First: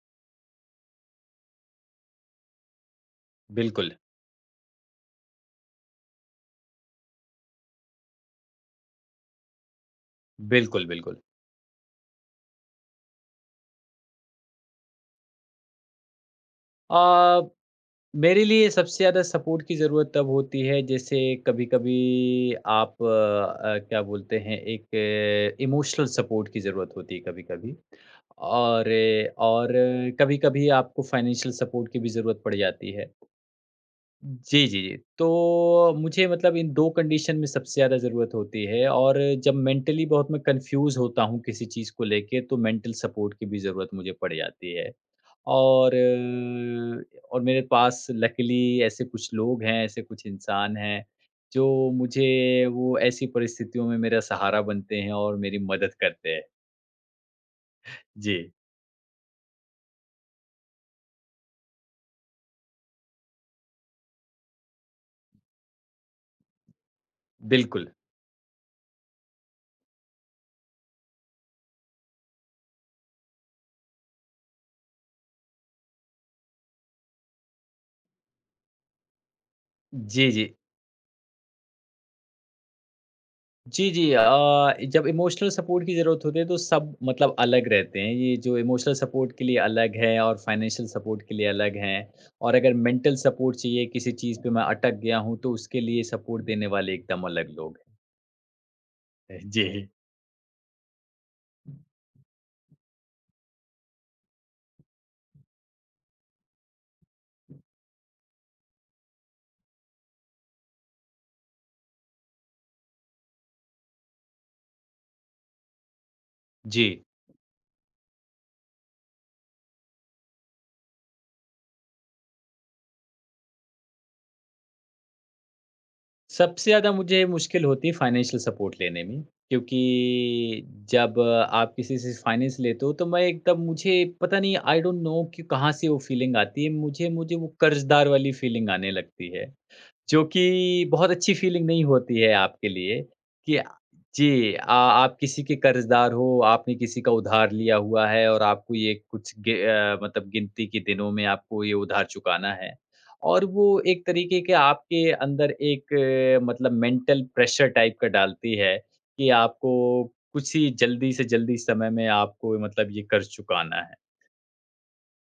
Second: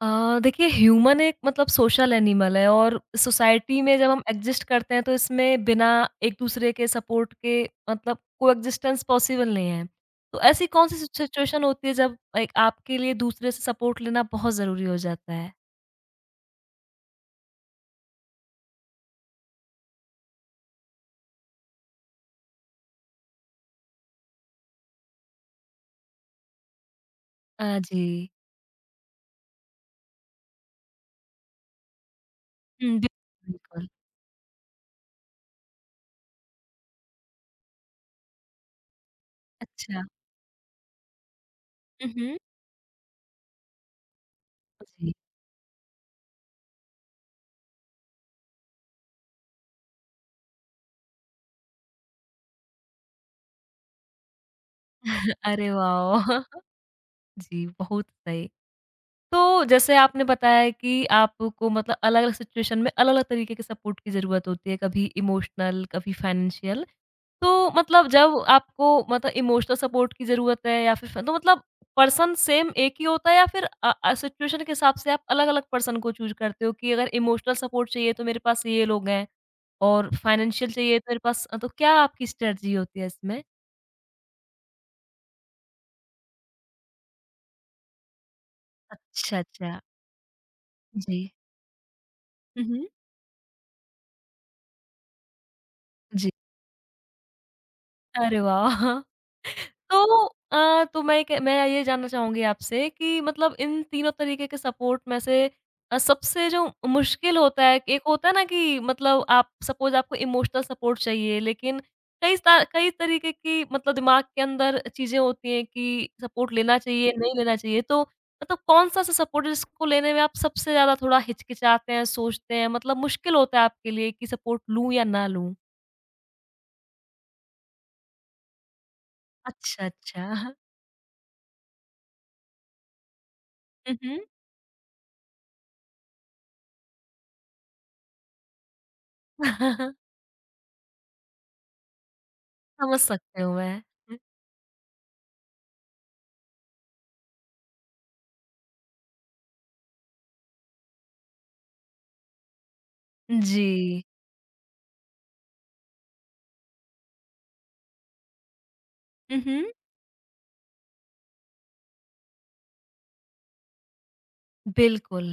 देखिए ह्यूमन एक मतलब सोशल एनिमल है और सोसाइटी बिल्कुल, में जब हम एग्जिस्ट करते हैं तो इसमें बिना एक दूसरे के सपोर्ट के मतलब कोएग्जिस्टेंस पॉसिबल नहीं है। तो ऐसी बिल्कुल, कौन-सी बिल्कुल। सिचुएशन होती है जब एक आपके लिए दूसरे से सपोर्ट लेना बहुत ज़रूरी हो जाता है? अ, मेरे लिए सबसे ज़्यादा सपोर्ट की ज़रूरत तब होती है जैसे कभी-कभी आप क्या बोलते हैं एक इमोशनल सपोर्ट की ज़रूरत होती है कभी-कभी। जी। और और कभी-कभी आपको फाइनेंशियल सपोर्ट की भी ज़रूरत पड़ हुँ, जाती है। बिल्कुल। जी, जी, जी। तो मुझे मतलब इन 2 कंडीशन में सबसे ज़्यादा ज़रूरत होती है और जब अच्छा। मेंटली बहुत मैं कन्फ्यूज़ होता हूँ किसी चीज़ को हुँ, हुँ। लेके तो मेंटल सपोर्ट की भी ज़रूरत मुझे पड़ जाती है। जी। और और मेरे पास लकीली ऐसे कुछ लोग हैं, ऐसे कुछ इंसान हैं, जो मुझे वो ऐसी परिस्थितियों में मेरा सहारा बनते हैं और मेरी अरे मदद वाह! करते हैं। जी, बहुत सही। जी, तो जैसे आपने बताया कि आपको मतलब अलग-अलग सिचुएशन में अलग-अलग तरीके के सपोर्ट की ज़रूरत होती है, कभी इमोशनल, कभी फाइनेंशियल। तो बिल्कुल। मतलब जब आपको मतलब इमोशनल सपोर्ट की ज़रूरत है या फिर फ तो मतलब पर्सन सेम एक ही होता है या फिर सिचुएशन के हिसाब से आप अलग-अलग पर्सन को चूज़ करते हो कि अगर इमोशनल सपोर्ट चाहिए तो मेरे पास ये लोग हैं और जी, जी। फाइनेंशियल चाहिए तो मेरे पास तो क्या आपकी स्ट्रैटेजी होती है इसमें? जी, जी। जब इमोशनल सपोर्ट की ज़रूरत होती है तो सब मतलब अलग रहते हैं। ये जो इमोशनल सपोर्ट अच्छा, के लिए अच्छा। अलग है और फाइनेंशियल जी। सपोर्ट के लिए अलग हैं। और हुँ, अगर हुँ। मेंटल सपोर्ट चाहिए किसी चीज़ पे मैं अटक गया हूँ तो उसके लिए सपोर्ट देने वाले एकदम अलग लोग अरे वाह! हैं। जी। तो तो मैं ये जानना चाहूँगी आपसे कि मतलब इन तीनों तरीके के सपोर्ट में से सबसे जो मुश्किल होता है, एक होता है ना कि मतलब आप सपोज़ आपको इमोशनल सपोर्ट चाहिए, लेकिन कई तरीके की मतलब दिमाग के अंदर चीज़ें होती हैं कि सपोर्ट लेना जी। चाहिए, नहीं लेना चाहिए। तो मतलब कौन-सा सा सा सपोर्ट है जिसको लेने में आप सबसे ज़्यादा थोड़ा हिचकिचाते हैं, सोचते हैं, मतलब मुश्किल होता है आपके लिए कि सपोर्ट लूँ या ना लूँ? सबसे ज़्यादा मुझे मुश्किल होती है फाइनेंशियल सपोर्ट लेने में क्योंकि अच्छा, अच्छा। जब आप किसी से फाइनेंस लेते हो तो मैं एकदम मुझे हुँ, हुँ। पता नहीं आई डोंट नो कि कहाँ से वो फीलिंग आती है। मुझे मुझे वो कर्ज़दार वाली फीलिंग आने लगती है। जो कि बहुत अच्छी फीलिंग नहीं होती है आपके समझ लिए सकती हूँ कि मैं। जी आ, आप किसी के कर्जदार हो आपने किसी का उधार लिया हुआ है और आपको ये कुछ मतलब गिनती के दिनों में आपको ये उधार चुकाना है और वो जी। एक तरीके के आपके अंदर एक मतलब मेंटल प्रेशर टाइप का डालती है कि हुँ, हुँ। आपको कुछ ही जल्दी से जल्दी समय में आपको मतलब ये कर्ज चुकाना है। बिल्कुल।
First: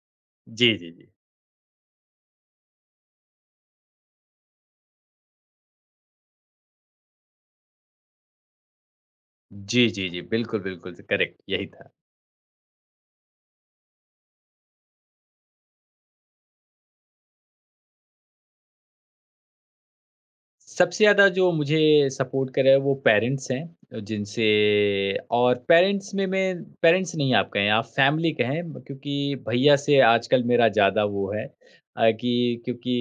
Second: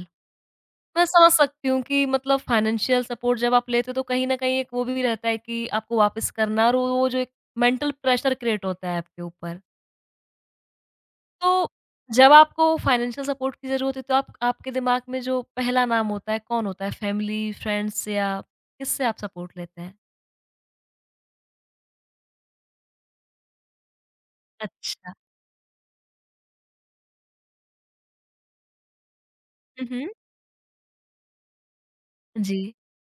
जी जी मैं जी समझ सकती हूँ कि मतलब फाइनेंशियल सपोर्ट जब आप लेते हो तो कहीं न कहीं एक वो भी रहता है कि आपको वापस करना और वो जो एक मेंटल प्रेशर क्रिएट होता है आपके ऊपर। जी जी जी बिल्कुल बिल्कुल करेक्ट तो यही था। जब आपको फाइनेंशियल सपोर्ट की ज़रूरत है तो आप आपके दिमाग में जो पहला नाम होता है कौन होता है? फैमिली, फ्रेंड्स या किससे आप सपोर्ट लेते हैं? सबसे ज़्यादा जो मुझे सपोर्ट करा है वो पेरेंट्स हैं जिनसे। अच्छा। और पेरेंट्स में मैं पेरेंट्स नहीं आप कहें आप फैमिली कहें क्योंकि भैया हुँ, से हुँ। आजकल मेरा ज़्यादा वो है जी। कि क्योंकि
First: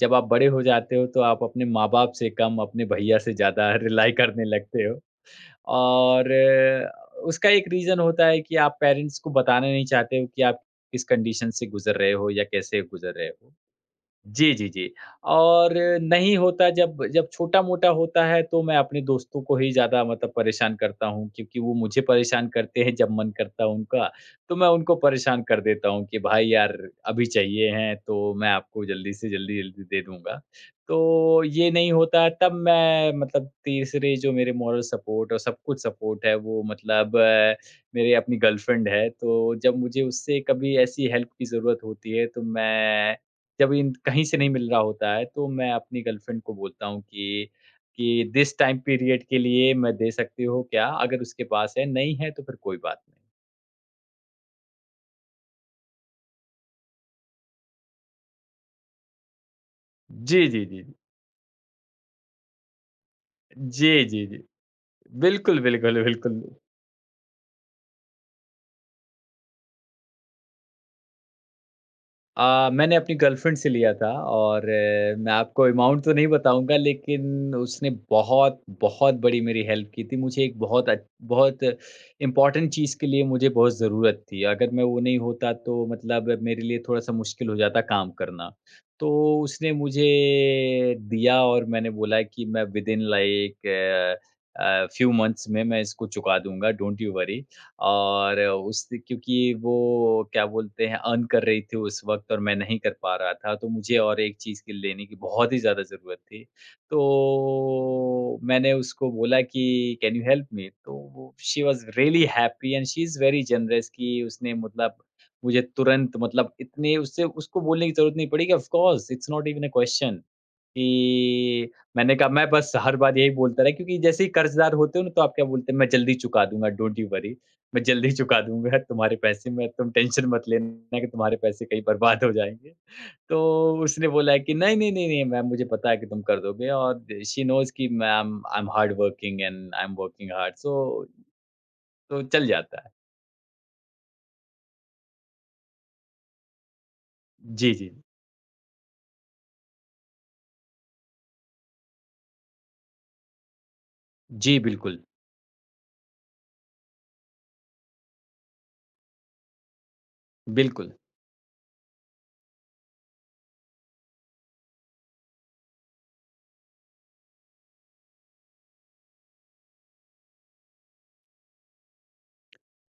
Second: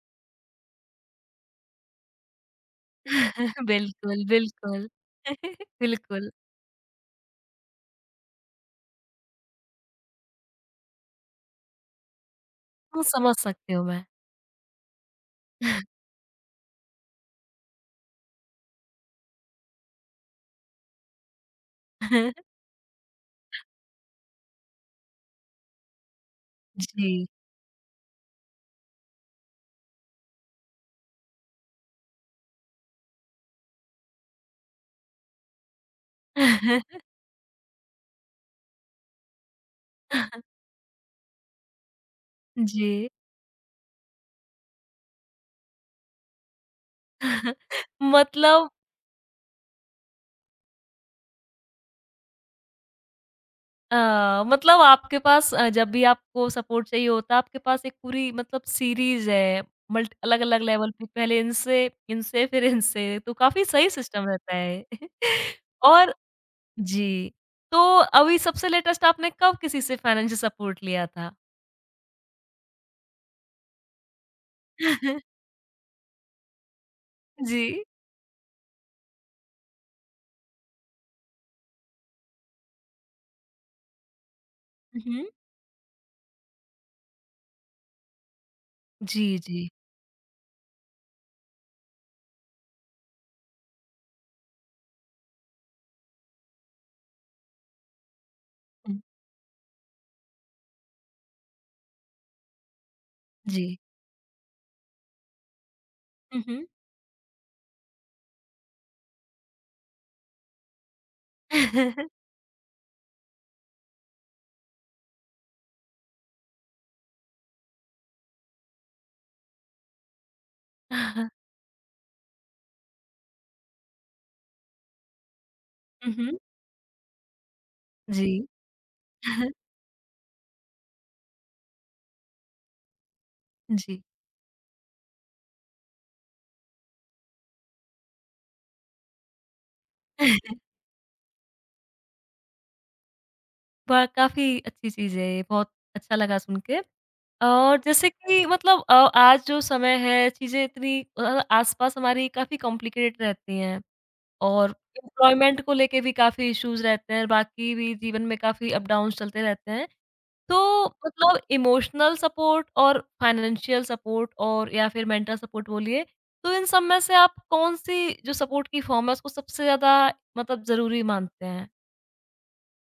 जब आप बड़े हो जाते हो तो आप अपने माँ बाप से कम अपने भैया से ज़्यादा रिलाई बिल्कुल, करने लगते बिल्कुल। हो। बिल्कुल, और उसका एक रीज़न होता है कि आप पेरेंट्स को बताना नहीं चाहते हो कि आप किस कंडीशन से गुजर रहे हो या कैसे वो गुजर रहे समझ हो। सकती हूँ मैं। जी, जी, जी। और नहीं होता जब जब छोटा-मोटा होता है तो मैं अपने दोस्तों को ही ज़्यादा मतलब परेशान करता हूँ क्योंकि वो मुझे परेशान करते हैं जब मन करता है उनका, तो मैं उनको परेशान कर देता हूँ कि भाई यार जी। अभी चाहिए हैं तो मैं आपको जल्दी दे दूँगा। तो ये नहीं होता है, तब मैं मतलब तीसरे जो मेरे मॉरल सपोर्ट और सब कुछ सपोर्ट है वो मतलब मेरे अपनी गर्लफ्रेंड है, तो जब मुझे उससे कभी ऐसी हेल्प की ज़रूरत होती है तो जी। मैं जब इन कहीं से नहीं मिल रहा होता है, तो मैं अपनी गर्लफ्रेंड को बोलता हूँ कि कि दिस मतलब टाइम पीरियड के लिए मैं दे सकती हो क्या? अगर उसके पास है, नहीं है तो फिर कोई बात नहीं। मतलब आपके पास जब भी आपको सपोर्ट चाहिए होता है, आपके पास एक पूरी मतलब सीरीज़ है, मल्ट जी, अलग-अलग जी, जी, लेवल जी। पे पहले इनसे, फिर इनसे, तो काफ़ी सही जी, सिस्टम जी, जी। रहता है। बिल्कुल, बिल्कुल, और बिल्कुल। जी, तो अभी सबसे लेटेस्ट आपने कब किसी से फाइनेंशियल सपोर्ट लिया था? मैंने अपनी गर्लफ्रेंड से लिया था और मैं आपको अमाउंट तो नहीं बताऊँगा लेकिन जी। उसने बहुत बड़ी मेरी हेल्प की थी। मुझे एक बहुत इम्पोर्टेंट चीज़ के लिए मुझे बहुत ज़रूरत थी। अगर मैं वो नहीं हुँ, होता तो मतलब मेरे लिए थोड़ा-सा मुश्किल हो जाता काम करना। तो जी, जी। उसने मुझे दिया और मैंने बोला कि मैं विदिन लाइक फ्यू मंथ्स में मैं इसको चुका दूँगा, डोंट यू वरी। और उस हुँ, क्योंकि वो क्या बोलते हैं अर्न कर रही थी उस वक़्त और मैं नहीं कर पा रहा था, जी। तो मुझे और एक चीज़ की लेने की बहुत ही ज़्यादा ज़रूरत हुँ, थी। हुँ। तो मैंने उसको बोला कि कैन यू हेल्प मी? तो वो she was hmm, really happy and she is very generous कि उसने मतलब मुझे तुरंत मतलब इतने उससे उसको बोलने की ज़रूरत नहीं पड़ी कि of course it's not even a question कि मैंने कहा मैं बस हर बार यही बोलता रहा क्योंकि जैसे ही कर्ज़दार होते हो ना, तो आप क्या बोलते हैं, "मैं जल्दी हुँ। चुका दूँगा, डोंट यू वरी।" मैं जल्दी जी। चुका दूँगा तुम्हारे पैसे में, तुम टेंशन मत लेना कि तुम्हारे पैसे कहीं बर्बाद हो जाएँगे। तो जी। उसने बोला कि नहीं, नहीं, नहीं, नहीं मैम मुझे पता है कि तुम कर दोगे और शी नोज़ कि ma'am I am hard working and I am working hard so तो चल जाता है। ब काफ़ी अच्छी चीज़ है ये, बहुत अच्छा लगा सुन के। जी, और जी। जैसे कि मतलब आज जो समय है, चीज़ें इतनी आस-पास हमारी काफ़ी कॉम्प्लिकेटेड रहती हैं जी, और बिल्कुल, एम्प्लॉयमेंट को लेके भी काफ़ी इश्यूज़ रहते हैं, बाकी भी जीवन में काफ़ी अप-डाउन्स चलते रहते हैं। तो बिल्कुल। मतलब इमोशनल सपोर्ट और फाइनेंशियल सपोर्ट और या फिर मेंटल सपोर्ट बोलिए, तो इन सब में से आप कौन-सी जो सपोर्ट की फ़ॉर्म है, उसको सबसे ज़्यादा मतलब ज़रूरी मानते हैं?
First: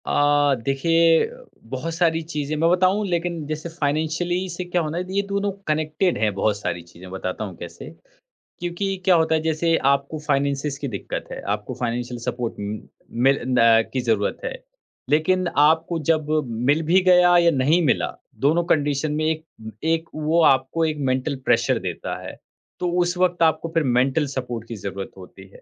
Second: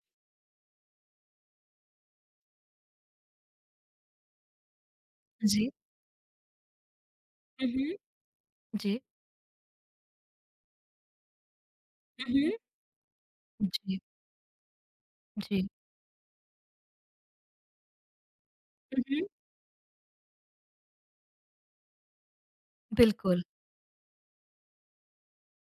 देखिए बहुत सारी चीज़ें मैं बताऊँ लेकिन जैसे फाइनेंशियली से क्या होना है ये दोनों जी। कनेक्टेड हैं बहुत सारी चीज़ें, बताता हूँ हुँ, कैसे। हुँ। क्योंकि जी। क्या होता है जैसे आपको फाइनेंसिस की दिक्कत है, आपको फ़ाइनेंशियल हुँ, हुँ। सपोर्ट मिल न जी, की ज़रूरत है। लेकिन जी। आपको जब मिल भी गया या नहीं मिला, दोनों हुँ, कंडीशन में हुँ। एक एक वो आपको एक मेंटल प्रेशर देता है। तो उस बिल्कुल, वक़्त आपको फिर मेंटल सपोर्ट की ज़रूरत होती है।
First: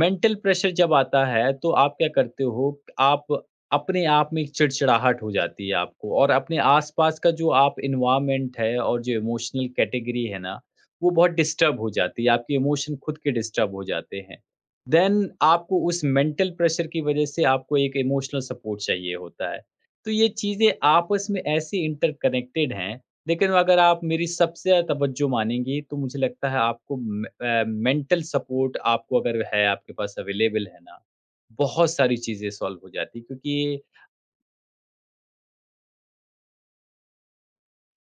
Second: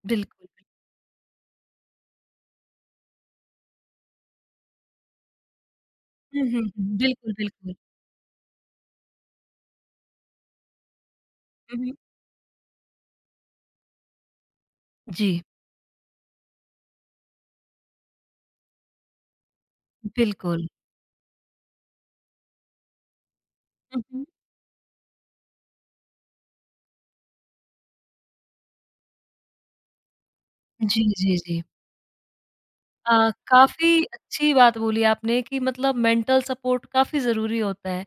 मेंटल बिल्कुल। प्रेशर जब आता है तो आप क्या करते हो, आप अपने आप में एक चिड़चिड़ाहट हो जाती है आपको और हुँ, अपने हुँ, हुँ। आस-पास का बिल्कुल, जो बिल्कुल। आप एनवायरनमेंट है और जो इमोशनल कैटेगरी है ना, वो बहुत हुँ, डिस्टर्ब हो हुँ। जाती है, आपके इमोशन खुद के डिस्टर्ब हो जाते हैं। देन जी, आपको उस मेंटल प्रेशर की वजह से आपको एक इमोशनल सपोर्ट चाहिए होता है। तो ये बिल्कुल। चीज़ें आपस में ऐसी इंटरकनेक्टेड हैं, लेकिन अगर आप हुँ, हुँ। मेरी सबसे ज़्यादा तवज्जो मानेंगी तो मुझे लगता है आपको मेंटल सपोर्ट आपको अगर है, आपके पास अवेलेबल है ना, जी, जी, जी। बहुत सारी चीज़ें सॉल्व हो जाती हैं क्योंकि काफ़ी अच्छी बात बोली आपने कि मतलब मेंटल सपोर्ट काफ़ी ज़रूरी होता है।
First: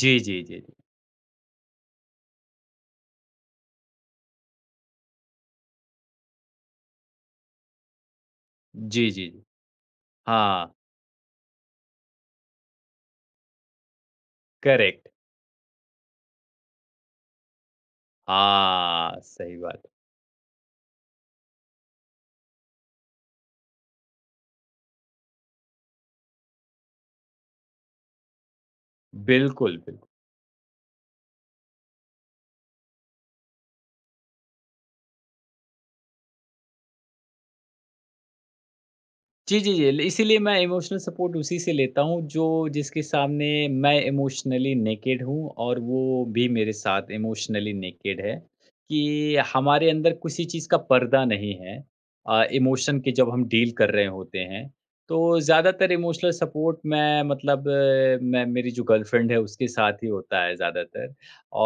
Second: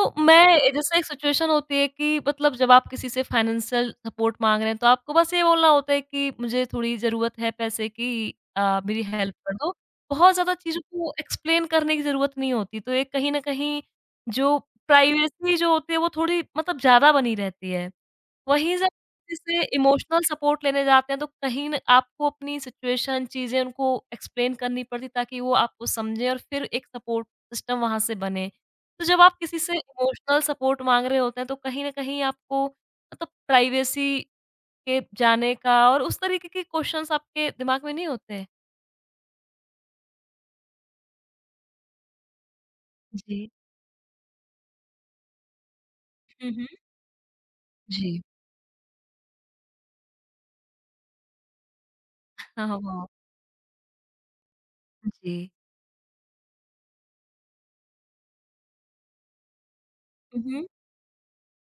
जी, जी, मैं जी, जी। जैसे एक सिचुएशन होती है कि मतलब जब आप किसी से फाइनेंशियल सपोर्ट माँग रहे हैं, तो आपको बस ये बोलना होता है कि मुझे थोड़ी ज़रूरत है पैसे की, मेरी जी, जी, हेल्प जी। कर दो। बहुत ज़्यादा हाँ, चीज़ों को एक्सप्लेन करने की ज़रूरत नहीं होती, तो एक कहीं न कहीं जो करेक्ट। प्राइवेसी जो होती है, वो थोड़ी मतलब ज़्यादा बनी रहती है। वहीं जब हाँ, सही जैसे बात। इमोशनल सपोर्ट लेने जाते हैं तो कहीं न आपको अपनी सिचुएशन चीज़ें उनको एक्सप्लेन करनी पड़ती ताकि वो आपको समझें और फिर एक सपोर्ट सिस्टम वहाँ से बने। तो जब आप किसी से बिल्कुल, बिल्कुल। इमोशनल सपोर्ट माँग रहे होते हैं तो कहीं न कहीं आपको मतलब प्राइवेसी के जाने का और उस तरीके के क्वेश्चन्स आपके दिमाग में नहीं होते? जी, जी, जी। ल इसीलिए मैं इमोशनल सपोर्ट उसी से लेता हूँ जो जिसके सामने जी। मैं इमोशनली नेकेड हूँ और वो भी हुँ, हुँ। मेरे साथ इमोशनली जी। नेकेड है, कि हमारे अंदर किसी चीज़ का पर्दा नहीं है हाँ, इमोशन वो। के जब हम डील कर रहे होते हैं। जी। तो ज़्यादातर इमोशनल सपोर्ट मैं मतलब अ, मैं मेरी जो गर्लफ्रेंड है उसके साथ ही हुँ, होता है हुँ। ज़्यादातर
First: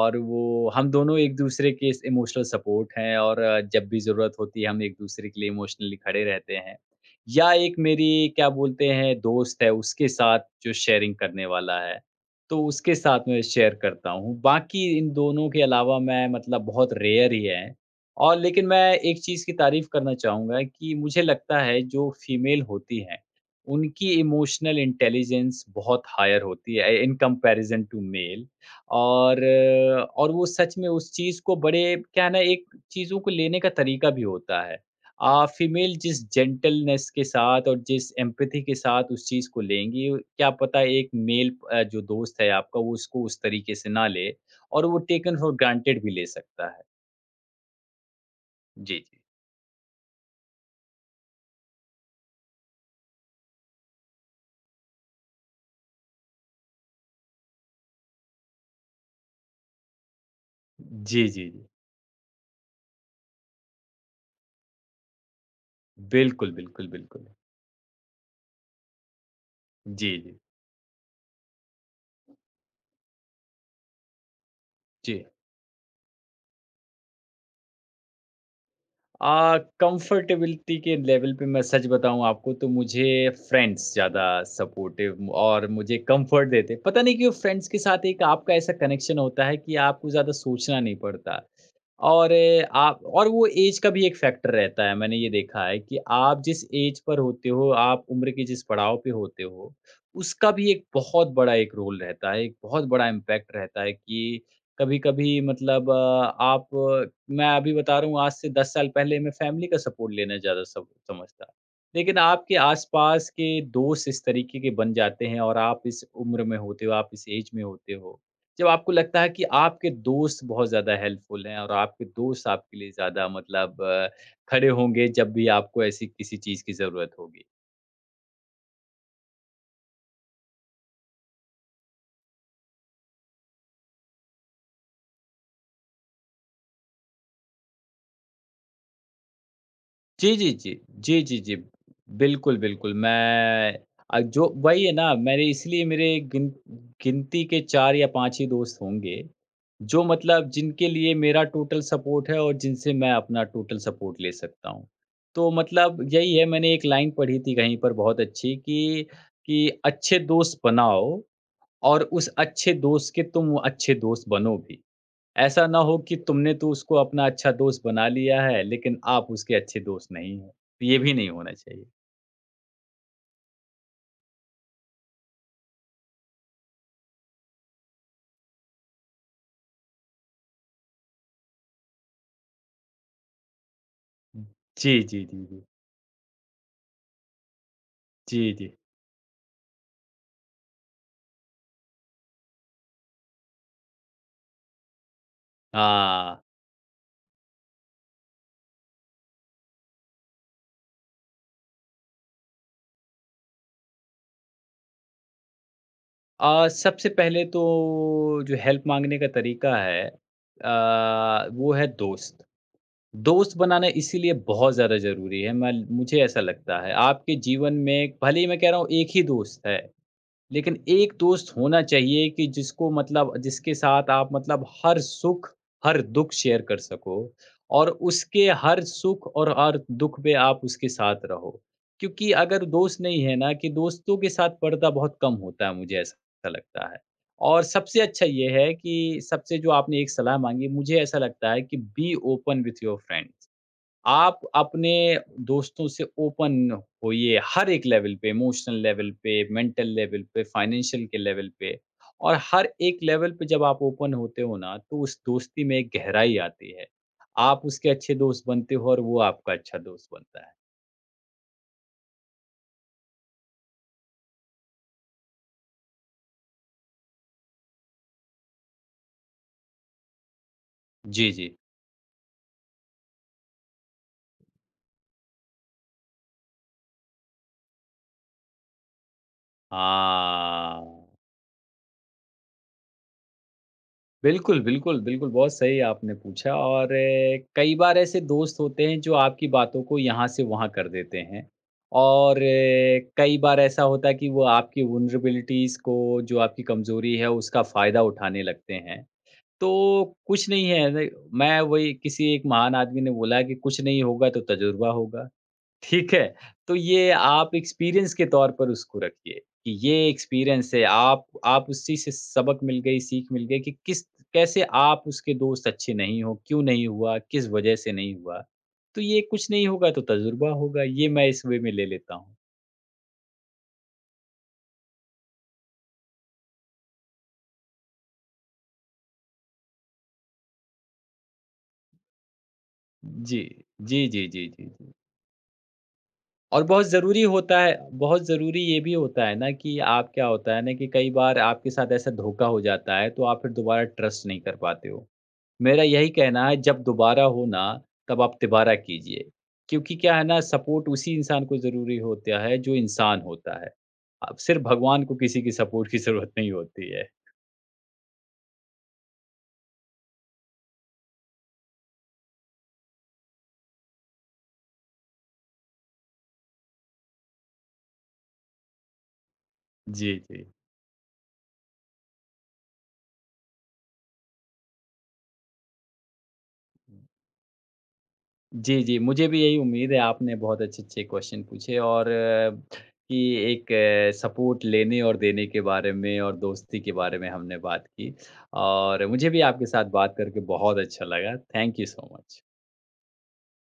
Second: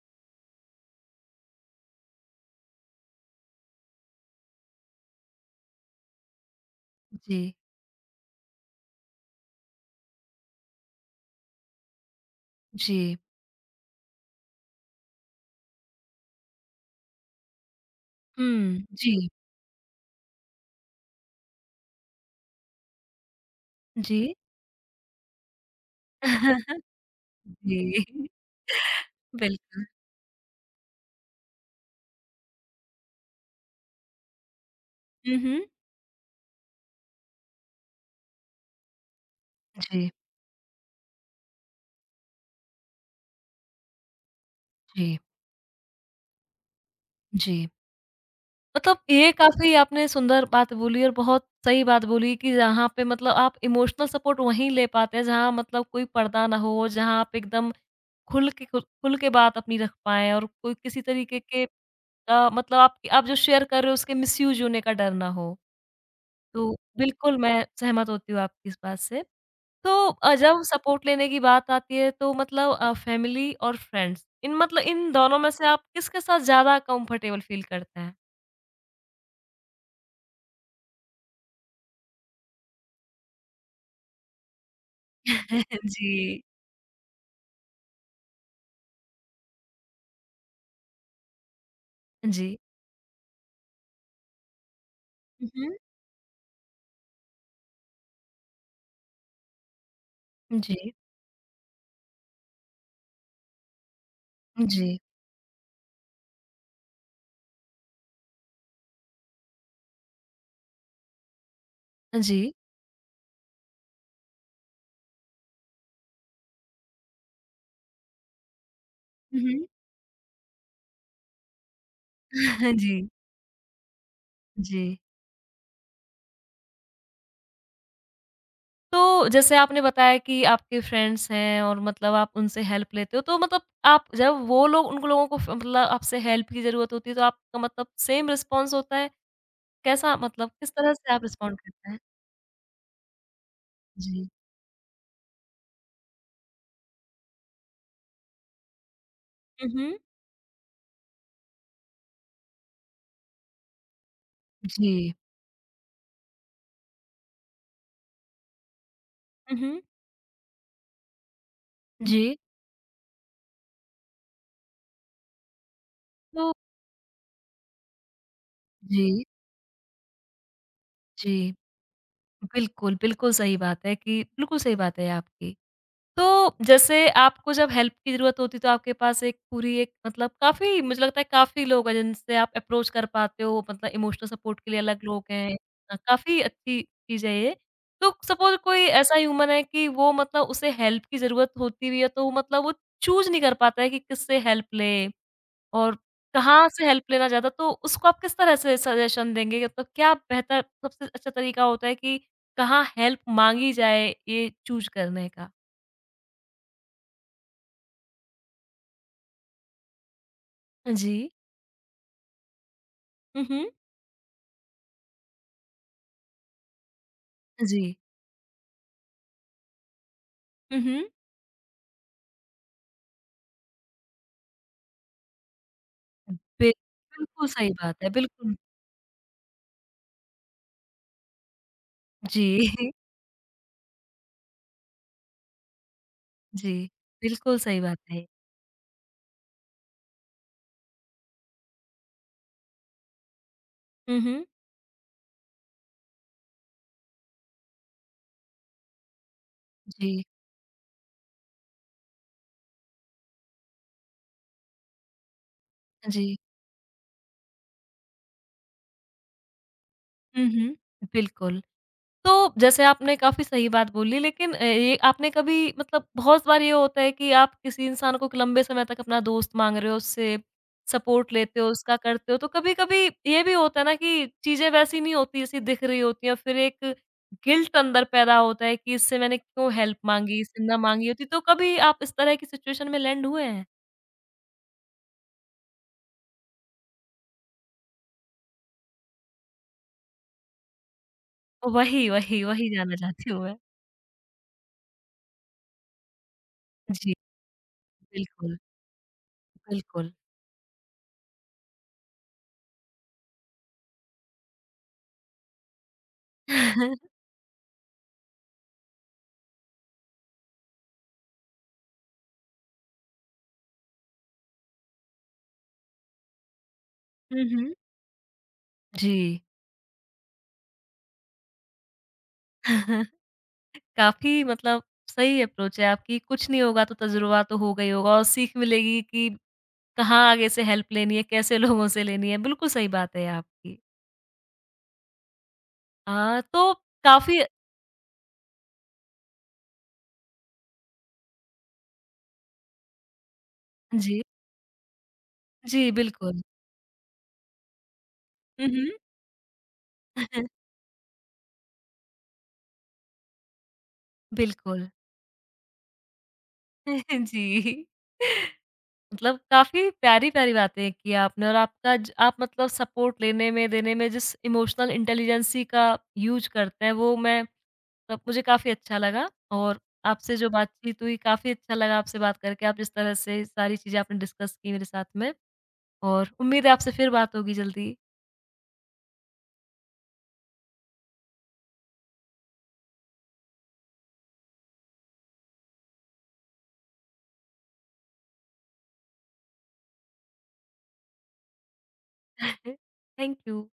और वो हम दोनों एक-दूसरे के इस इमोशनल सपोर्ट हैं और जब भी ज़रूरत होती है हम एक-दूसरे के लिए इमोशनली खड़े रहते हैं। या जी, एक मेरी क्या बोलते हैं दोस्त है उसके साथ जो शेयरिंग करने वाला है, तो उसके जी। साथ मैं शेयर करता हूँ। बाकी इन दोनों के अलावा मैं मतलब बहुत रेयर ही है। और लेकिन हुँ, मैं एक जी, चीज़ की तारीफ़ करना चाहूँगा कि मुझे लगता है जो फीमेल होती हैं, उनकी जी। इमोशनल इंटेलिजेंस बहुत हायर होती है इन कंपैरिज़न टू जी। मेल। और बिल्कुल। और वो सच में उस चीज़ को बड़े क्या है ना एक चीज़ों को लेने का तरीका भी होता है। हुँ, हुँ। फीमेल जिस जेंटलनेस के साथ और जिस एम्पैथी के साथ उस चीज़ को लेंगी, जी, क्या पता एक मेल जो दोस्त है आपका वो उसको उस तरीके से ना ले और वो जी, टेकन फॉर ग्रांटेड भी ले सकता है। जी। मतलब जी, जी। ये काफ़ी आपने सुंदर बात बोली और बहुत सही बात बोली कि जहाँ पे मतलब आप इमोशनल सपोर्ट वहीं ले पाते हैं जहाँ मतलब कोई पर्दा ना हो, जहाँ आप एकदम खुल के बात अपनी रख पाएँ और कोई किसी जी, तरीके जी, के जी। मतलब आप जो शेयर कर रहे हो उसके मिसयूज़ होने का डर ना हो। बिल्कुल, तो बिल्कुल, बिल्कुल। बिल्कुल मैं सहमत होती हूँ आपकी इस बात से। तो जी, जी, जब सपोर्ट लेने की बात आती है तो मतलब फैमिली और फ्रेंड्स इन मतलब इन जी। दोनों में से आप किसके साथ ज़्यादा कंफर्टेबल फील करते हैं? कंफर्टेबिलिटी के लेवल पे मैं सच बताऊँ आपको तो मुझे फ्रेंड्स ज़्यादा सपोर्टिव और मुझे जी, कंफर्ट देते। पता नहीं क्यों फ्रेंड्स के साथ एक आपका ऐसा कनेक्शन होता है कि आपको ज़्यादा सोचना नहीं पड़ता। और जी। आप और वो एज का भी एक फैक्टर रहता है, मैंने ये देखा हुँ। है कि आप जिस एज पर होते हो, आप उम्र के जिस पड़ाव पे होते हो, उसका भी एक जी, बहुत बड़ा एक रोल रहता है, एक बहुत बड़ा इम्पैक्ट रहता है कि जी, कभी-कभी मतलब अ, आप मैं अभी बता रहा हूँ आज से 10 साल पहले मैं फैमिली का सपोर्ट लेना ज़्यादा सम समझता। लेकिन जी। आपके आस-पास के दोस्त इस तरीके के बन जाते हैं और आप इस उम्र में होते हो, आप इस एज में होते हो, जब आपको लगता है हुँ, कि हुँ। आपके दोस्त बहुत ज़्यादा हेल्पफुल हैं और आपके दोस्त आपके लिए जी, ज़्यादा मतलब खड़े जी। होंगे जब भी आपको ऐसी किसी चीज़ की ज़रूरत होगी। तो जैसे आपने बताया कि आपके फ्रेंड्स हैं और मतलब आप उनसे हेल्प लेते हो, तो मतलब आप जब वो लोग उन लोगों को फ मतलब आपसे हेल्प की ज़रूरत होती है, तो आपका मतलब सेम रिस्पॉन्स होता है? कैसा जी, मतलब जी, किस जी। तरह से जी, आप जी, जी। रिस्पॉन्ड करते हैं? बिल्कुल, बिल्कुल। मैं जी। जो वही है ना मेरे इसलिए मेरे गिन गिनती के 4 या 5 ही दोस्त होंगे, हुँ, हुँ। जो मतलब जिनके लिए मेरा टोटल सपोर्ट है और जिनसे मैं अपना टोटल सपोर्ट ले सकता हूँ। जी। तो मतलब यही है मैंने एक लाइन पढ़ी थी कहीं पर बहुत अच्छी कि हुँ, हुँ। अच्छे दोस्त बनाओ और उस जी, अच्छे दोस्त के तुम अच्छे दोस्त बनो भी। ऐसा ना हो कि तो तुमने तो उसको अपना अच्छा दोस्त बना लिया है, लेकिन जी, आप उसके अच्छे दोस्त नहीं हो। ये भी नहीं होना जी। चाहिए। बिल्कुल, बिल्कुल सही बात है कि बिल्कुल सही बात है आपकी। तो जैसे आपको जब हेल्प की ज़रूरत होती है तो आपके पास एक पूरी एक मतलब काफ़ी मुझे लगता है काफ़ी लोग हैं जिनसे आप अप्रोच कर पाते हो मतलब इमोशनल सपोर्ट के लिए जी, अलग लोग जी, जी, हैं। जी। काफ़ी अच्छी चीज़ है ये। तो जी, सपोज़ जी। कोई ऐसा ह्यूमन है कि वो मतलब उसे हेल्प की ज़रूरत होती भी है तो वो मतलब वो चूज़ नहीं कर पाता है कि किससे हेल्प ले और हाँ। कहाँ से हेल्प लेना ज़्यादा तो उसको आप किस तरह से सजेशन देंगे? मतलब क्या बेहतर सबसे अच्छा तरीका होता है कि कहाँ हेल्प माँगी जाए ये चूज़ करने का? सबसे पहले तो जो हेल्प माँगने का तरीका है जी। वो है दोस्त। हुँ, दोस्त हुँ। बनाना इसीलिए बहुत ज़्यादा ज़रूरी है, मैं मुझे ऐसा लगता है। आपके जीवन जी। में भले ही मैं कह रहा हूँ एक ही दोस्त है। हुँ, लेकिन हुँ। एक दोस्त होना चाहिए कि जिसको मतलब जिसके साथ आप मतलब हर सुख, हर दुख शेयर बिल कर सको बिल्कुल सही और बात है, उसके बिल्कुल। हर सुख और हर दुख पे आप उसके साथ रहो। क्योंकि जी, अगर दोस्त नहीं है ना कि दोस्तों के साथ पर्दा बहुत कम होता है, मुझे ऐसा जी, लगता है। बिल्कुल और सही बात सबसे है। अच्छा ये है कि सबसे जो आपने एक सलाह माँगी, मुझे ऐसा लगता है कि be open with your friends. हुँ, आप हुँ। अपने दोस्तों से ओपन होइए हर एक लेवल पे, इमोशनल लेवल पे, मेंटल लेवल जी, पे, फाइनेंशियल के लेवल पे और हर एक लेवल पे जब आप ओपन होते हो ना, तो उस दोस्ती में एक जी। गहराई आती है। आप उसके अच्छे दोस्त बनते हो और वो आपका अच्छा दोस्त हुँ, बनता है। हुँ। बिल्कुल। तो जैसे आपने काफ़ी सही बात बोली लेकिन ये आपने कभी मतलब बहुत बार ये होता है कि आप किसी इंसान को एक लंबे समय तक अपना दोस्त मांग रहे हो, उससे जी, सपोर्ट जी। लेते हो, उसका करते हो, तो कभी-कभी ये भी होता है ना कि चीज़ें वैसी नहीं होती जैसी दिख रही होती हैं, फिर एक गिल्ट अंदर पैदा होता है कि इससे मैंने क्यों हेल्प माँगी, इससे ना माँगी हाँ। होती, तो कभी आप इस तरह की सिचुएशन में लैंड हुए हैं? बिल्कुल, बिल्कुल, बिल्कुल, बहुत सही आपने पूछा और कई बार ऐसे दोस्त होते हैं जो आपकी बातों को यहाँ से वहाँ कर देते हैं वही, और वही, वही जानना चाहती कई हूँ मैं। बार ऐसा होता है कि वो आपकी वल्नरेबिलिटीज़ को, जो आपकी जी, कमज़ोरी है, उसका फ़ायदा उठाने बिल्कुल, लगते हैं। तो बिल्कुल। कुछ नहीं है, मैं वही किसी एक महान आदमी ने बोला कि कुछ नहीं होगा तो तजुर्बा होगा। ठीक है? तो ये आप एक्सपीरियंस के तौर पर उसको रखिए कि ये एक्सपीरियंस है। आप उसी से सबक मिल गई, सीख मिल गई कि किस कैसे आप उसके दोस्त अच्छे नहीं हो, क्यों नहीं हुआ, हुँ, किस हुँ। वजह से नहीं हुआ। तो ये जी। कुछ नहीं होगा तो तजुर्बा होगा, ये मैं इस वे में ले लेता हूँ। काफ़ी मतलब सही अप्रोच है आपकी, कुछ नहीं होगा तो तजुर्बा तो होगा ही होगा और सीख मिलेगी कि कहाँ आगे से हेल्प लेनी है, कैसे लोगों से लेनी है, बिल्कुल सही बात है जी। आपकी। जी, जी, जी, जी, जी। और तो बहुत ज़रूरी काफ़ी, होता है बहुत ज़रूरी ये भी होता है ना कि आप क्या होता है ना कि कई बार आपके साथ ऐसा धोखा हो जाता है, तो आप फिर दोबारा जी, ट्रस्ट नहीं कर पाते हो। मेरा जी, यही बिल्कुल। कहना है जब दोबारा हो ना तब आप हुँ, तिबारा हुँ। कीजिए। क्योंकि क्या है ना सपोर्ट उसी इंसान को ज़रूरी होता है जो इंसान होता है। अब सिर्फ़ बिल्कुल। भगवान को किसी की सपोर्ट की ज़रूरत नहीं होती है। जी। मतलब काफ़ी प्यारी-प्यारी बातें की आपने और आपका ज आप मतलब सपोर्ट लेने में, देने में जिस इमोशनल इंटेलिजेंसी का यूज़ करते हैं वो मैं मतलब मुझे काफ़ी अच्छा लगा और जी, आपसे जी। जो बातचीत हुई काफ़ी अच्छा लगा आपसे बात करके। आप जिस तरह से सारी चीज़ें आपने डिस्कस की मेरे साथ में और उम्मीद है आपसे फिर बात होगी जल्दी। जी, जी, मुझे भी यही उम्मीद है आपने बहुत अच्छे-अच्छे क्वेश्चन पूछे और कि एक सपोर्ट लेने और देने के बारे में और दोस्ती के बारे में हमने बात की। और मुझे भी आपके साथ बात करके बहुत अच्छा लगा। Thank you so much. Thank you.